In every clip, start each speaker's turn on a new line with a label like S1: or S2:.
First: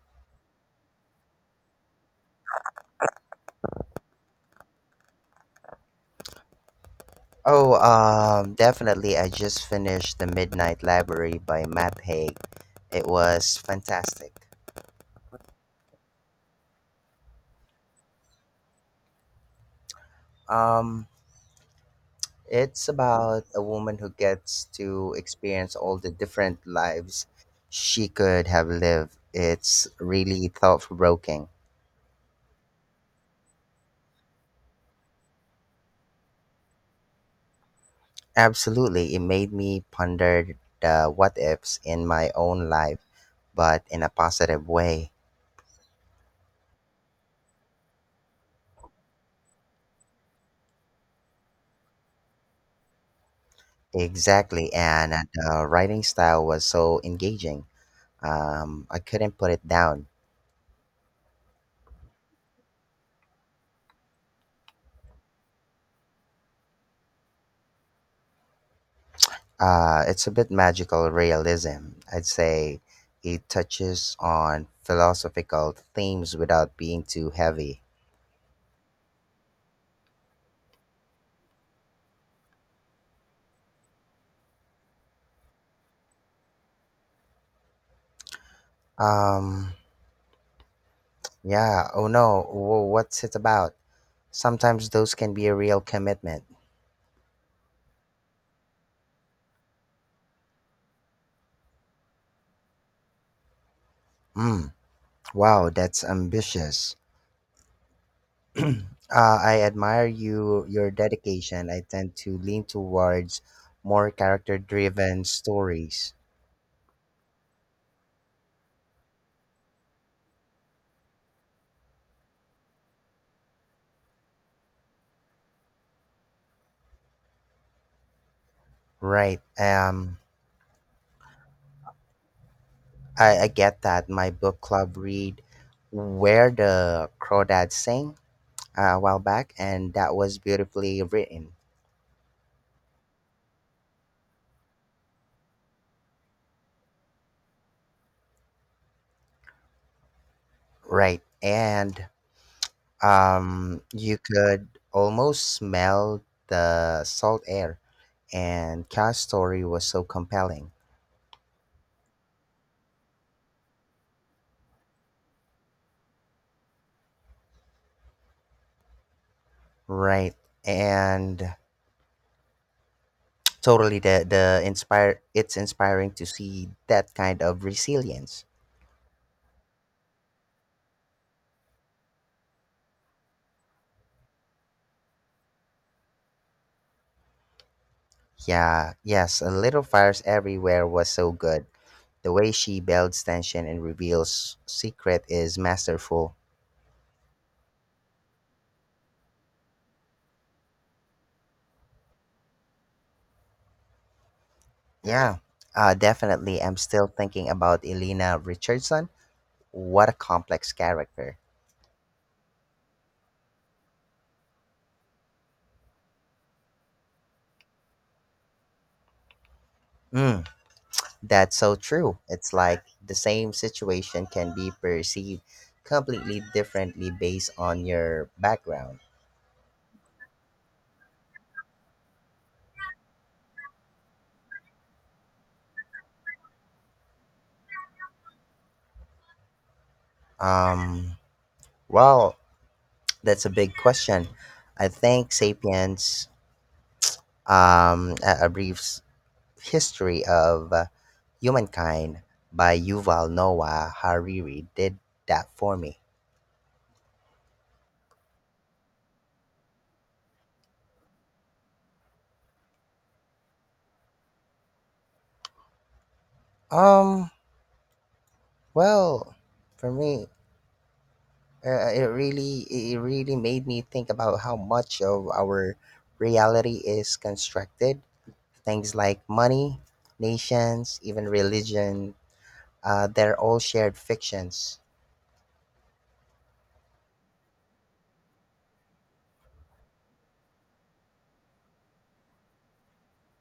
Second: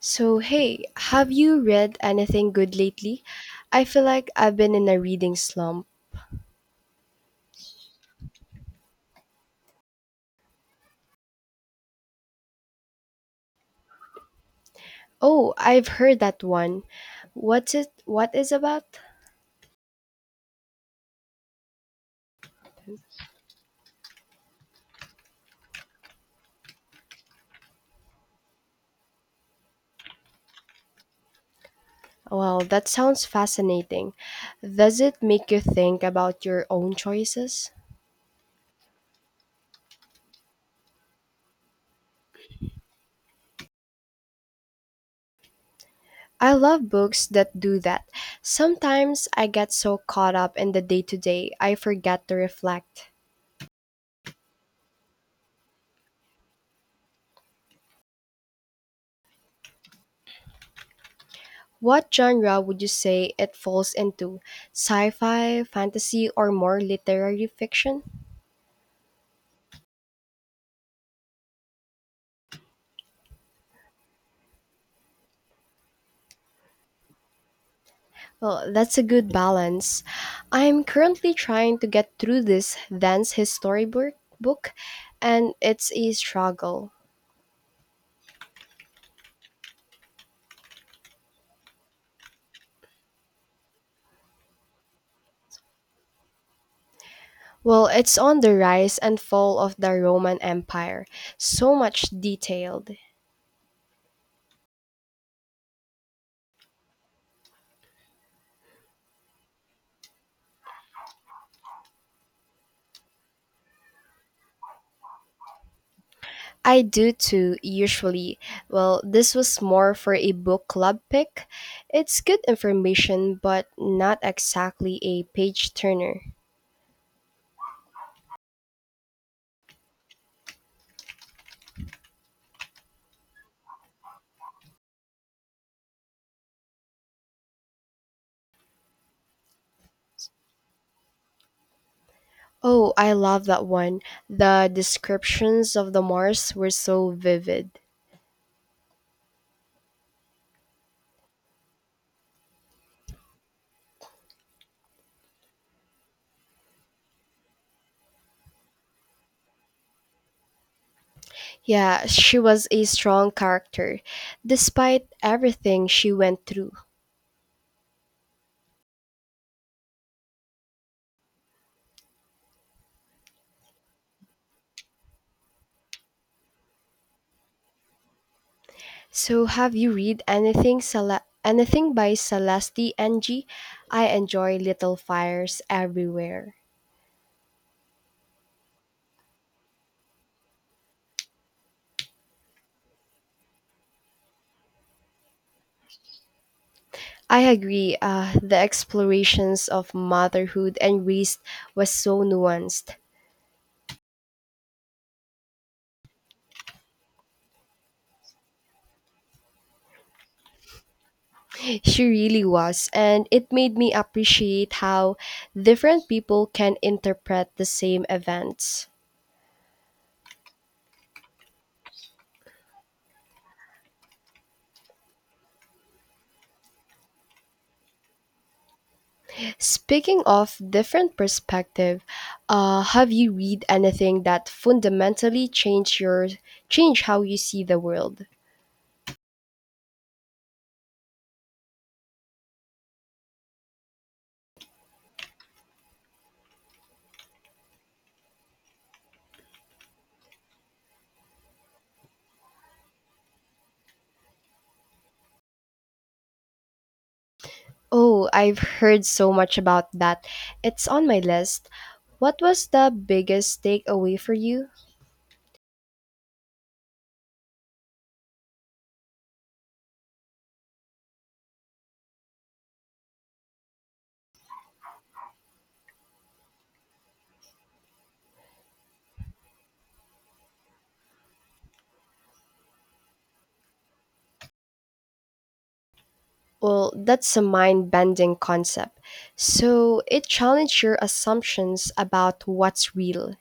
S1: So, hey, have you read anything good lately? I feel like I've been in a reading slump.
S2: Oh, definitely. I just finished The Midnight Library by Matt Haig. It was fantastic.
S1: Oh, I've heard that one. What's it what is about?
S2: Um, it's about a woman who gets to experience all the different lives she could have lived. It's really thought provoking.
S1: Well, that sounds fascinating. Does it make you think about your own choices?
S2: Absolutely. It made me ponder the what ifs in my own life, but in a positive way.
S1: I love books that do that. Sometimes I get so caught up in the day to day, I forget to reflect.
S2: Exactly. And the writing style was so engaging. I couldn't put it down.
S1: What genre would you say it falls into? Sci fi, fantasy, or more literary fiction?
S2: It's a bit magical realism. I'd say it touches on philosophical themes without being too heavy.
S1: Well, that's a good balance. I'm currently trying to get through this dance history book, and it's a struggle.
S2: Um, yeah, oh no, what's it about? Sometimes those can be a real commitment.
S1: Well, it's on the rise and fall of the Roman Empire. So much detailed.
S2: Mm, wow, that's ambitious. uh, I admire you, your dedication. I tend to lean towards more character driven stories.
S1: I do too, usually. Well, this was more for a book club pick. It's good information, but not exactly a page turner.
S2: Right. I get that my book club read Where the Crawdads Sing a while back, and that was beautifully written.
S1: Oh, I love that one. The descriptions of the Mars were so vivid.
S2: Right. And you could almost smell the salt air, and Ka's story was so compelling.
S1: Yeah, she was a strong character, despite everything she went through.
S2: Right. And totally the inspire it's inspiring to see that kind of resilience.
S1: So, have you read anything by Celeste NG? I enjoy Little Fires Everywhere.
S2: Yeah, yes, a little fires everywhere was so good. The way she builds tension and reveals secret is masterful.
S1: I agree. The explorations of motherhood and race was so nuanced.
S2: Yeah, definitely. I'm still thinking about Elena Richardson. What a complex character.
S1: She really was, and it made me appreciate how different people can interpret the same events.
S2: Mm, that's so true. It's like the same situation can be perceived completely differently based on your background.
S1: Speaking of different perspective, have you read anything that fundamentally change how you see the world?
S2: Um, well, that's a big question. I think Sapiens, a brief History of Humankind by Yuval Noah Hariri did that for me.
S1: Oh, I've heard so much about that. It's on my list. What was the biggest takeaway for you?
S2: Um, well, for me, it really made me think about how much of our reality is constructed. Things like money, nations, even religion, they're all shared fictions.
S1: Well, that's a mind-bending concept. So, it challenged your assumptions about what's real.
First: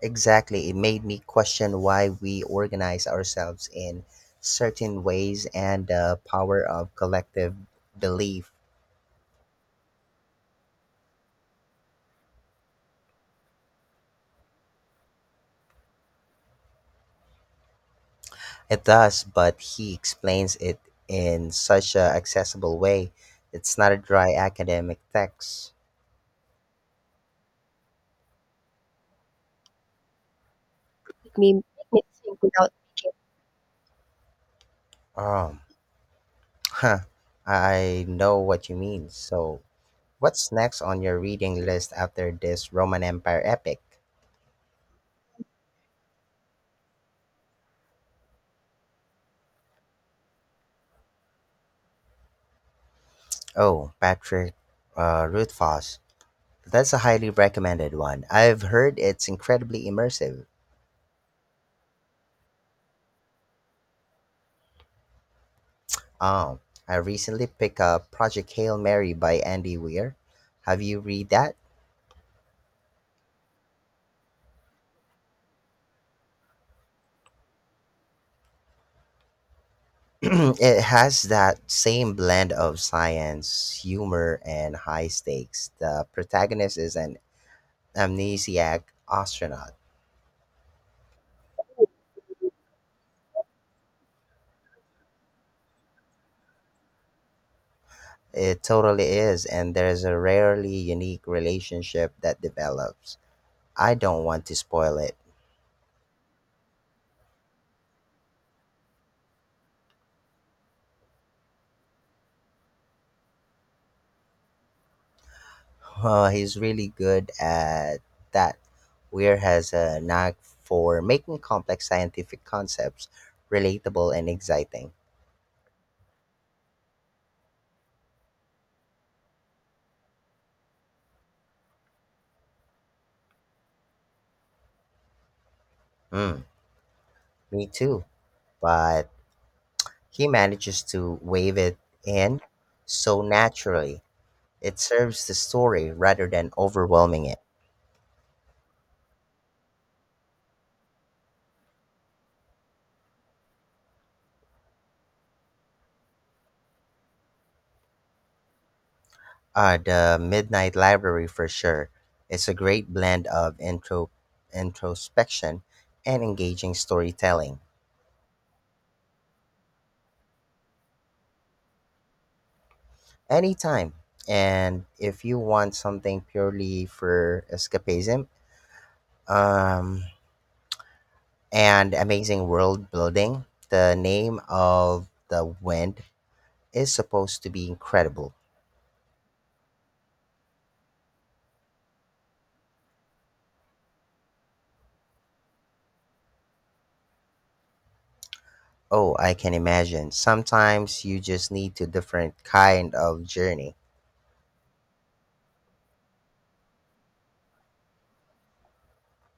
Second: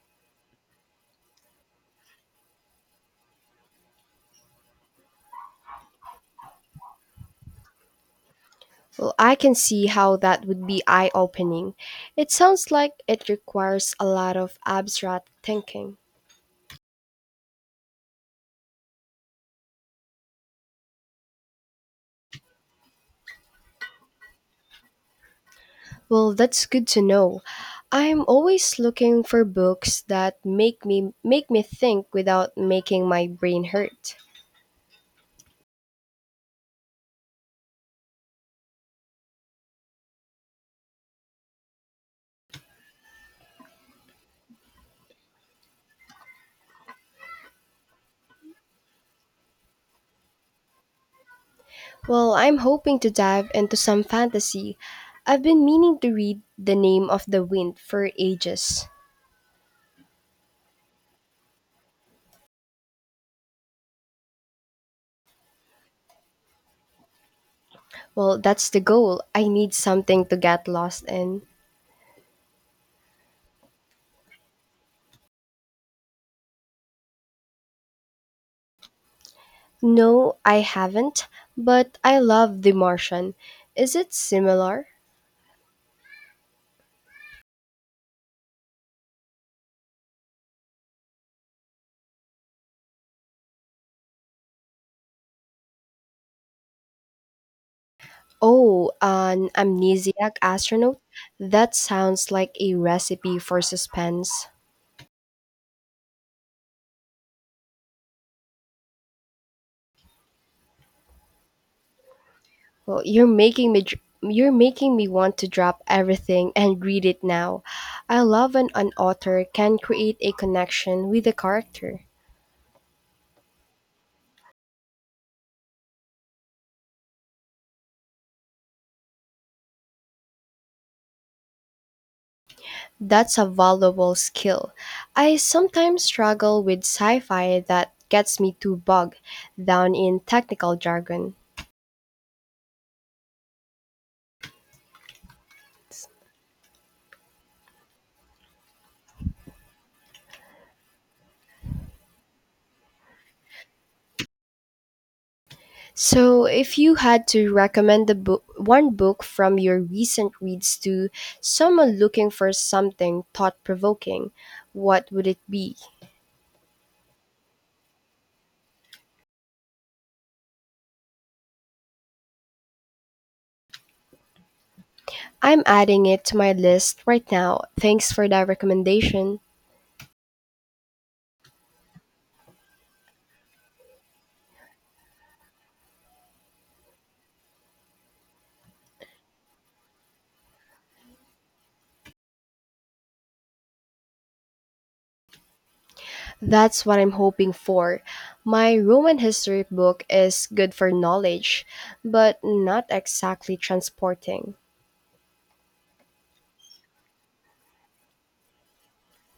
S2: Exactly. It made me question why we organize ourselves in certain ways and the power of collective belief.
S1: Well, I can see how that would be eye opening. It sounds like it requires a lot of abstract thinking.
S2: It does, but he explains it in such a accessible way. It's not a dry academic text.
S1: Well, that's good to know. I'm always looking for books that make me
S2: Make
S1: make
S2: me
S1: me
S2: make me
S1: think
S2: think
S1: without
S2: without
S1: making
S2: thinking.
S1: my brain hurt.
S2: Um, huh. I know what you mean. So, what's next on your reading list after this Roman Empire epic?
S1: Well, I'm hoping to dive into
S2: Oh,
S1: some
S2: Patrick
S1: fantasy. I've been meaning
S2: Rothfuss.
S1: to read The
S2: That's a
S1: Name of
S2: highly
S1: the Wind
S2: recommended
S1: for
S2: one. I've
S1: ages.
S2: heard it's incredibly immersive. Um, I recently picked up
S1: Well,
S2: Project
S1: that's
S2: Hail
S1: the
S2: Mary
S1: goal.
S2: by
S1: I need
S2: Andy Weir.
S1: something to get
S2: Have you
S1: lost
S2: read
S1: in.
S2: that?
S1: No, I
S2: It has
S1: haven't,
S2: that
S1: but
S2: same
S1: I
S2: blend
S1: love The
S2: of
S1: Martian.
S2: science,
S1: Is it
S2: humor, and
S1: similar?
S2: high stakes. The protagonist is an amnesiac astronaut. It
S1: Oh,
S2: totally is,
S1: an
S2: and there's a
S1: amnesiac
S2: rarely
S1: astronaut?
S2: unique
S1: That
S2: relationship
S1: sounds
S2: that
S1: like a
S2: develops.
S1: recipe for
S2: I don't want
S1: suspense.
S2: to spoil it.
S1: Well, you're making me want to drop
S2: Well,
S1: everything
S2: he's
S1: and
S2: really
S1: read it
S2: good
S1: now.
S2: at
S1: I love
S2: that.
S1: when an
S2: Weir
S1: author
S2: has
S1: can
S2: a
S1: create a
S2: knack for
S1: connection with a
S2: making complex
S1: character.
S2: scientific concepts relatable and exciting.
S1: That's a valuable skill. I sometimes
S2: Mm,
S1: struggle with sci-fi
S2: me
S1: that
S2: too,
S1: gets me too
S2: but
S1: bogged down in
S2: he
S1: technical
S2: manages to
S1: jargon.
S2: wave it in so naturally. It serves the story rather than overwhelming it.
S1: So, if you had to one book from your
S2: The
S1: recent
S2: Midnight
S1: reads to
S2: Library for sure.
S1: someone looking
S2: It's
S1: for
S2: a great
S1: something
S2: blend
S1: thought
S2: of
S1: provoking, what would it
S2: introspection
S1: be?
S2: and engaging storytelling. Anytime. And if you
S1: I'm
S2: want
S1: adding
S2: something
S1: it to my
S2: purely
S1: list right
S2: for
S1: now. Thanks
S2: escapism
S1: for that recommendation.
S2: um, and amazing world building, the name of the wind is supposed to be incredible.
S1: That's what I'm hoping for. My
S2: Oh,
S1: Roman
S2: I can
S1: history book
S2: imagine.
S1: is good for
S2: Sometimes you just
S1: knowledge,
S2: need to
S1: but
S2: different
S1: not
S2: kind of
S1: exactly
S2: journey.
S1: transporting.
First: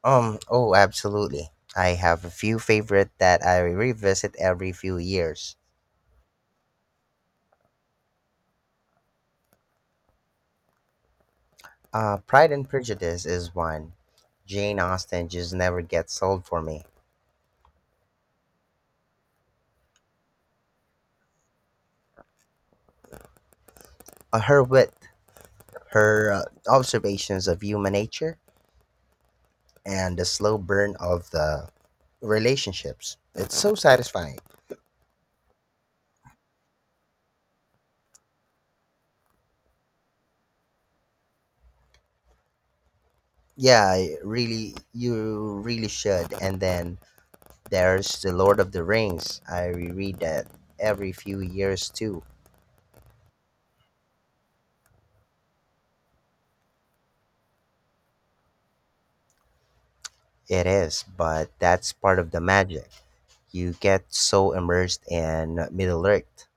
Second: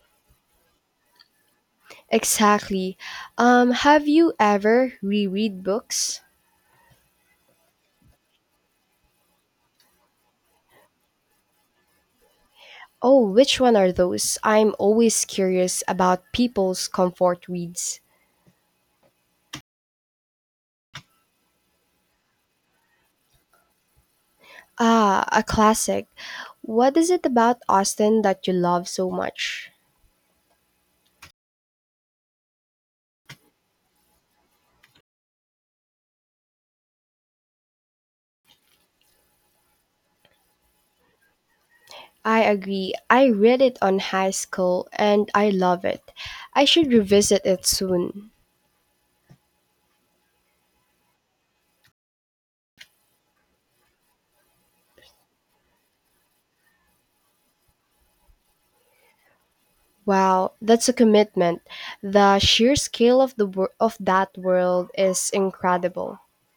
S2: Oh, absolutely. I have a few
S1: Exactly.
S2: favorite that I
S1: Have you
S2: revisit every
S1: ever
S2: few years.
S1: reread books?
S2: Pride and Prejudice
S1: Oh,
S2: is
S1: which one are
S2: one.
S1: those? I'm
S2: Jane
S1: always
S2: Austen just
S1: curious
S2: never
S1: about
S2: gets old for
S1: people's
S2: me.
S1: comfort reads.
S2: Her wit,
S1: Ah, a classic.
S2: her
S1: What is it
S2: observations
S1: about
S2: of human
S1: Austen
S2: nature,
S1: that you love so much?
S2: and the slow burn of the relationships. It's so satisfying.
S1: I agree. I read it
S2: Yeah,
S1: on high school and I
S2: you
S1: love
S2: really
S1: it.
S2: should. And
S1: I should
S2: then
S1: revisit it
S2: there's
S1: soon.
S2: The Lord of the Rings. I reread that every few years too.
S1: Wow,
S2: It
S1: that's a
S2: is, but
S1: commitment.
S2: that's part of
S1: The
S2: the
S1: sheer
S2: magic.
S1: scale of
S2: You
S1: of
S2: get
S1: that
S2: so
S1: world
S2: immersed
S1: is
S2: in Middle
S1: incredible.
S2: Earth.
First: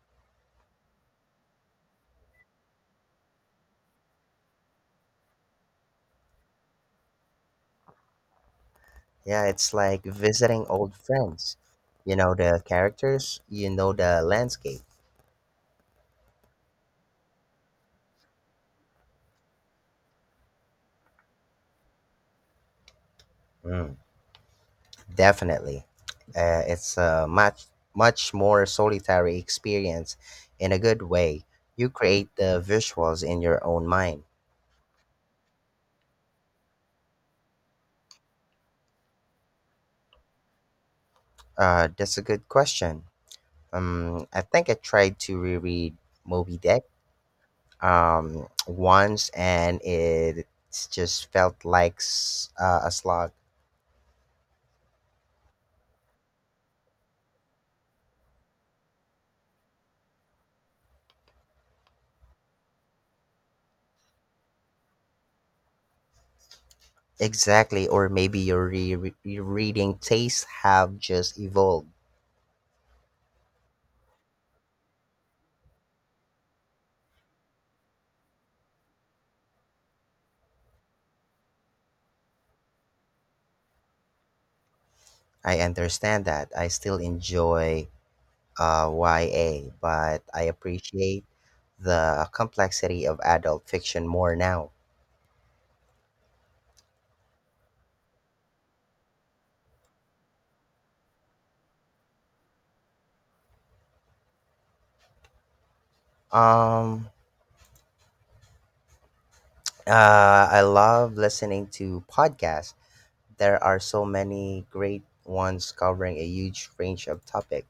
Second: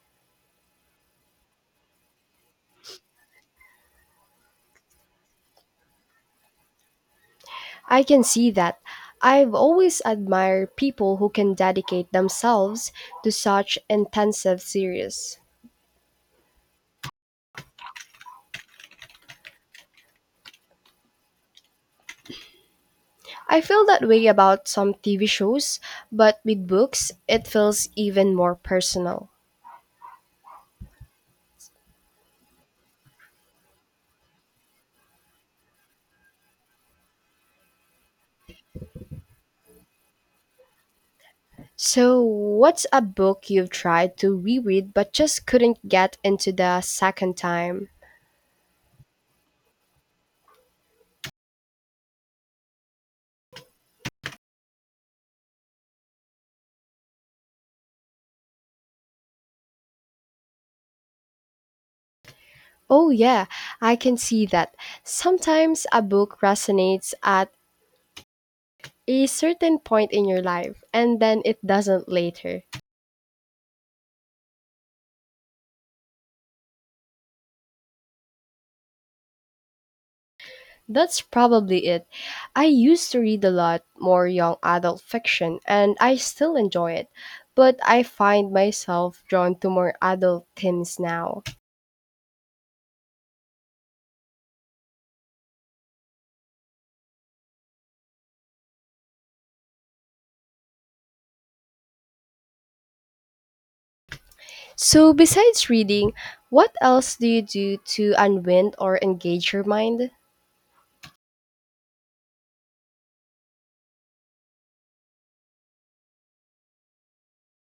S1: I can see that.
S2: Yeah,
S1: I've
S2: it's
S1: always
S2: like visiting
S1: admired
S2: old
S1: people who can
S2: friends.
S1: dedicate
S2: You know the
S1: themselves to
S2: characters, you
S1: such
S2: know the
S1: intensive
S2: landscape.
S1: series. I feel
S2: Mm,
S1: that way about some TV shows,
S2: definitely.
S1: but with
S2: It's
S1: books,
S2: a
S1: it feels even
S2: much
S1: more
S2: more
S1: personal.
S2: solitary experience in a good way. You create the visuals in your own mind. That's
S1: So,
S2: a good
S1: what's a
S2: question.
S1: book you've tried to
S2: I think I
S1: reread but
S2: tried to
S1: just couldn't
S2: reread
S1: get into
S2: Moby
S1: the
S2: Dick
S1: second time?
S2: once, and it just felt like a slog.
S1: Oh, yeah, I can see that. Sometimes a book resonates at
S2: Exactly, or maybe
S1: a
S2: your
S1: certain
S2: reading
S1: point in your
S2: tastes
S1: life
S2: have
S1: and
S2: just
S1: then it
S2: evolved.
S1: doesn't later. That's probably it. I used to read a lot more young adult fiction,
S2: I
S1: and I
S2: understand that.
S1: still
S2: I
S1: enjoy
S2: still
S1: it, but
S2: enjoy
S1: I find myself drawn to
S2: YA,
S1: more
S2: but I
S1: adult themes
S2: appreciate
S1: now.
S2: the complexity of adult fiction more now.
S1: So, besides reading, what
S2: Um,
S1: else do you do to unwind or engage your mind?
S2: uh, I love listening to podcasts. There are so many great ones covering a huge range of topic.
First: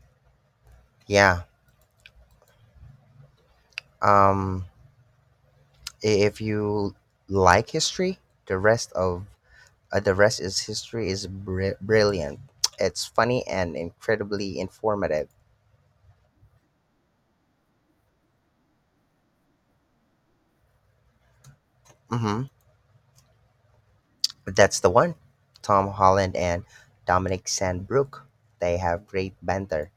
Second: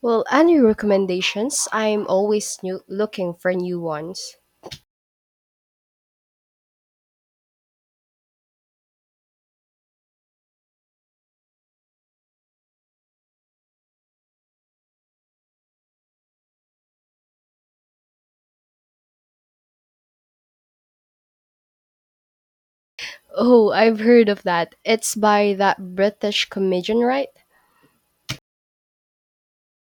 S1: Well, any
S2: Yeah.
S1: recommendations? Looking for new ones.
S2: Um, if you like history, the rest of the rest is history is brilliant. It's funny and incredibly informative. Hmm.
S1: Oh, I've heard of that.
S2: That's the
S1: It's
S2: one.
S1: by
S2: Tom
S1: that
S2: Holland
S1: British
S2: and
S1: comedian, right?
S2: Dominic Sandbrook. They have great banter.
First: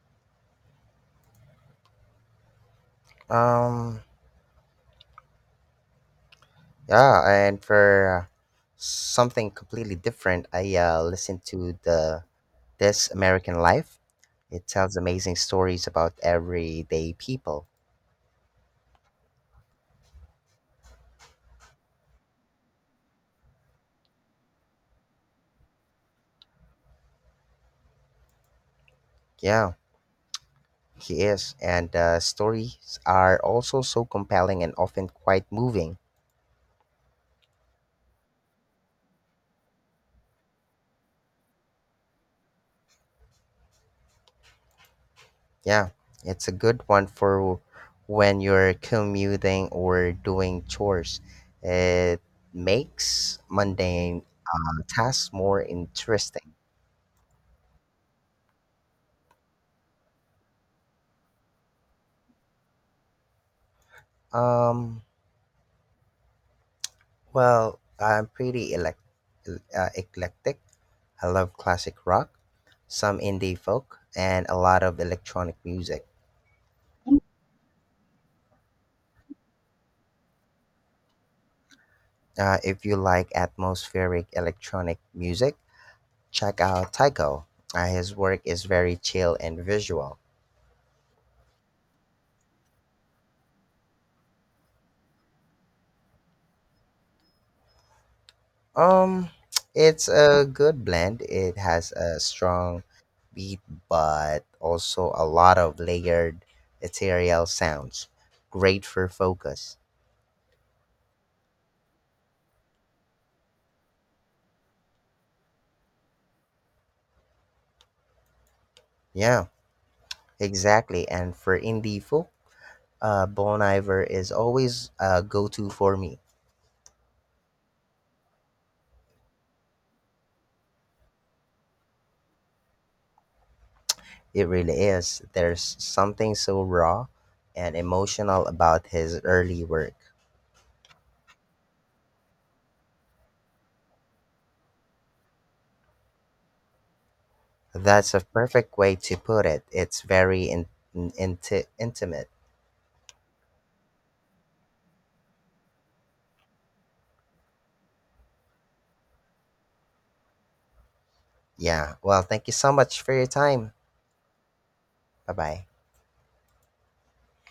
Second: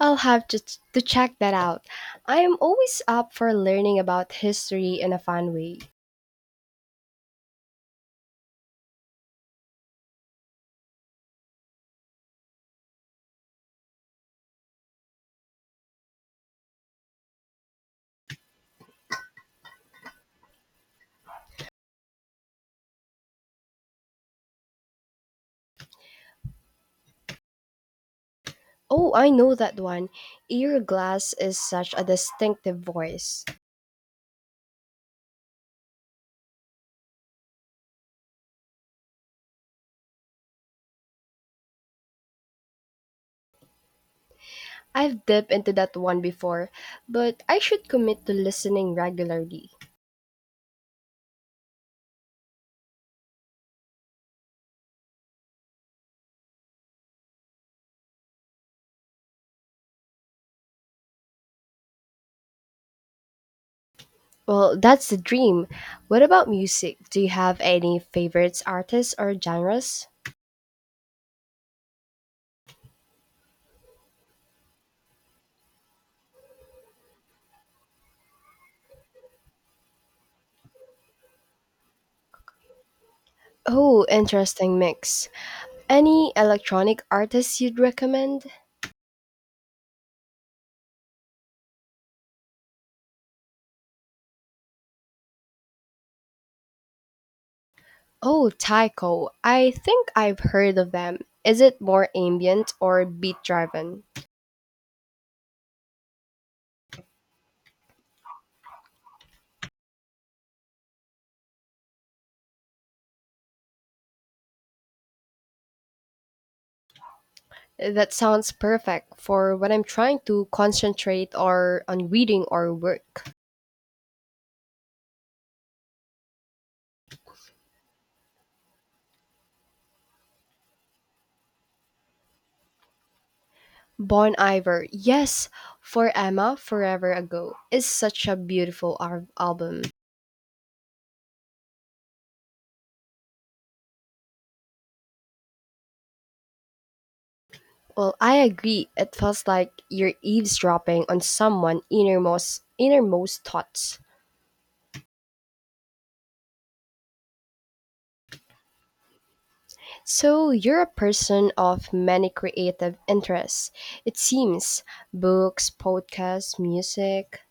S1: I'll have to, to check that out. I am always up for learning
S2: Um,
S1: about history in a fun way.
S2: yeah, and for something completely different, I listened to the This American Life. It tells amazing stories about everyday people.
S1: Oh, I know
S2: Yeah.
S1: that one. Ear
S2: He
S1: glass
S2: is,
S1: is
S2: and
S1: such a
S2: the
S1: distinctive
S2: stories are
S1: voice.
S2: also so compelling and often quite moving.
S1: I've dipped into
S2: Yeah,
S1: that one
S2: it's a
S1: before,
S2: good one
S1: but I
S2: for
S1: should commit to
S2: when you're
S1: listening
S2: commuting
S1: regularly.
S2: or doing chores. It makes mundane tasks more interesting.
S1: Well,
S2: Um,
S1: that's the dream. What about music? Do you have
S2: well,
S1: any
S2: I'm
S1: favorites
S2: pretty
S1: artists or genres?
S2: eclectic. I love classic rock, some indie folk, and a lot of electronic music. If you like
S1: Oh,
S2: atmospheric
S1: interesting
S2: electronic
S1: mix.
S2: music,
S1: Any
S2: check out
S1: electronic
S2: Tycho.
S1: artists you'd
S2: His work
S1: recommend?
S2: is very chill and visual.
S1: Oh,
S2: Um,
S1: Tycho. I
S2: it's
S1: think I've
S2: a
S1: heard
S2: good
S1: of them.
S2: blend. It
S1: Is it
S2: has
S1: more
S2: a
S1: ambient
S2: strong
S1: or beat
S2: beat,
S1: driven?
S2: but also a lot of layered ethereal sounds. Great for focus.
S1: That sounds perfect
S2: Yeah,
S1: for when I'm trying to
S2: exactly.
S1: concentrate
S2: And for
S1: or
S2: indie
S1: on
S2: folk,
S1: reading or work.
S2: Bon Iver is always a go-to for me.
S1: Bon
S2: It really
S1: Iver,
S2: is.
S1: yes,
S2: There's
S1: for
S2: something
S1: Emma
S2: so raw
S1: Forever Ago
S2: and
S1: is such a
S2: emotional about
S1: beautiful
S2: his early
S1: album.
S2: work. That's
S1: Well,
S2: a
S1: I
S2: perfect
S1: agree.
S2: way
S1: It
S2: to
S1: feels
S2: put it.
S1: like
S2: It's
S1: you're
S2: very
S1: eavesdropping on someone
S2: intimate.
S1: innermost innermost thoughts. So, you're a person of
S2: Yeah. Well,
S1: many
S2: thank you so
S1: creative
S2: much for your
S1: interests,
S2: time.
S1: it seems
S2: Bye bye.
S1: books, podcasts, music.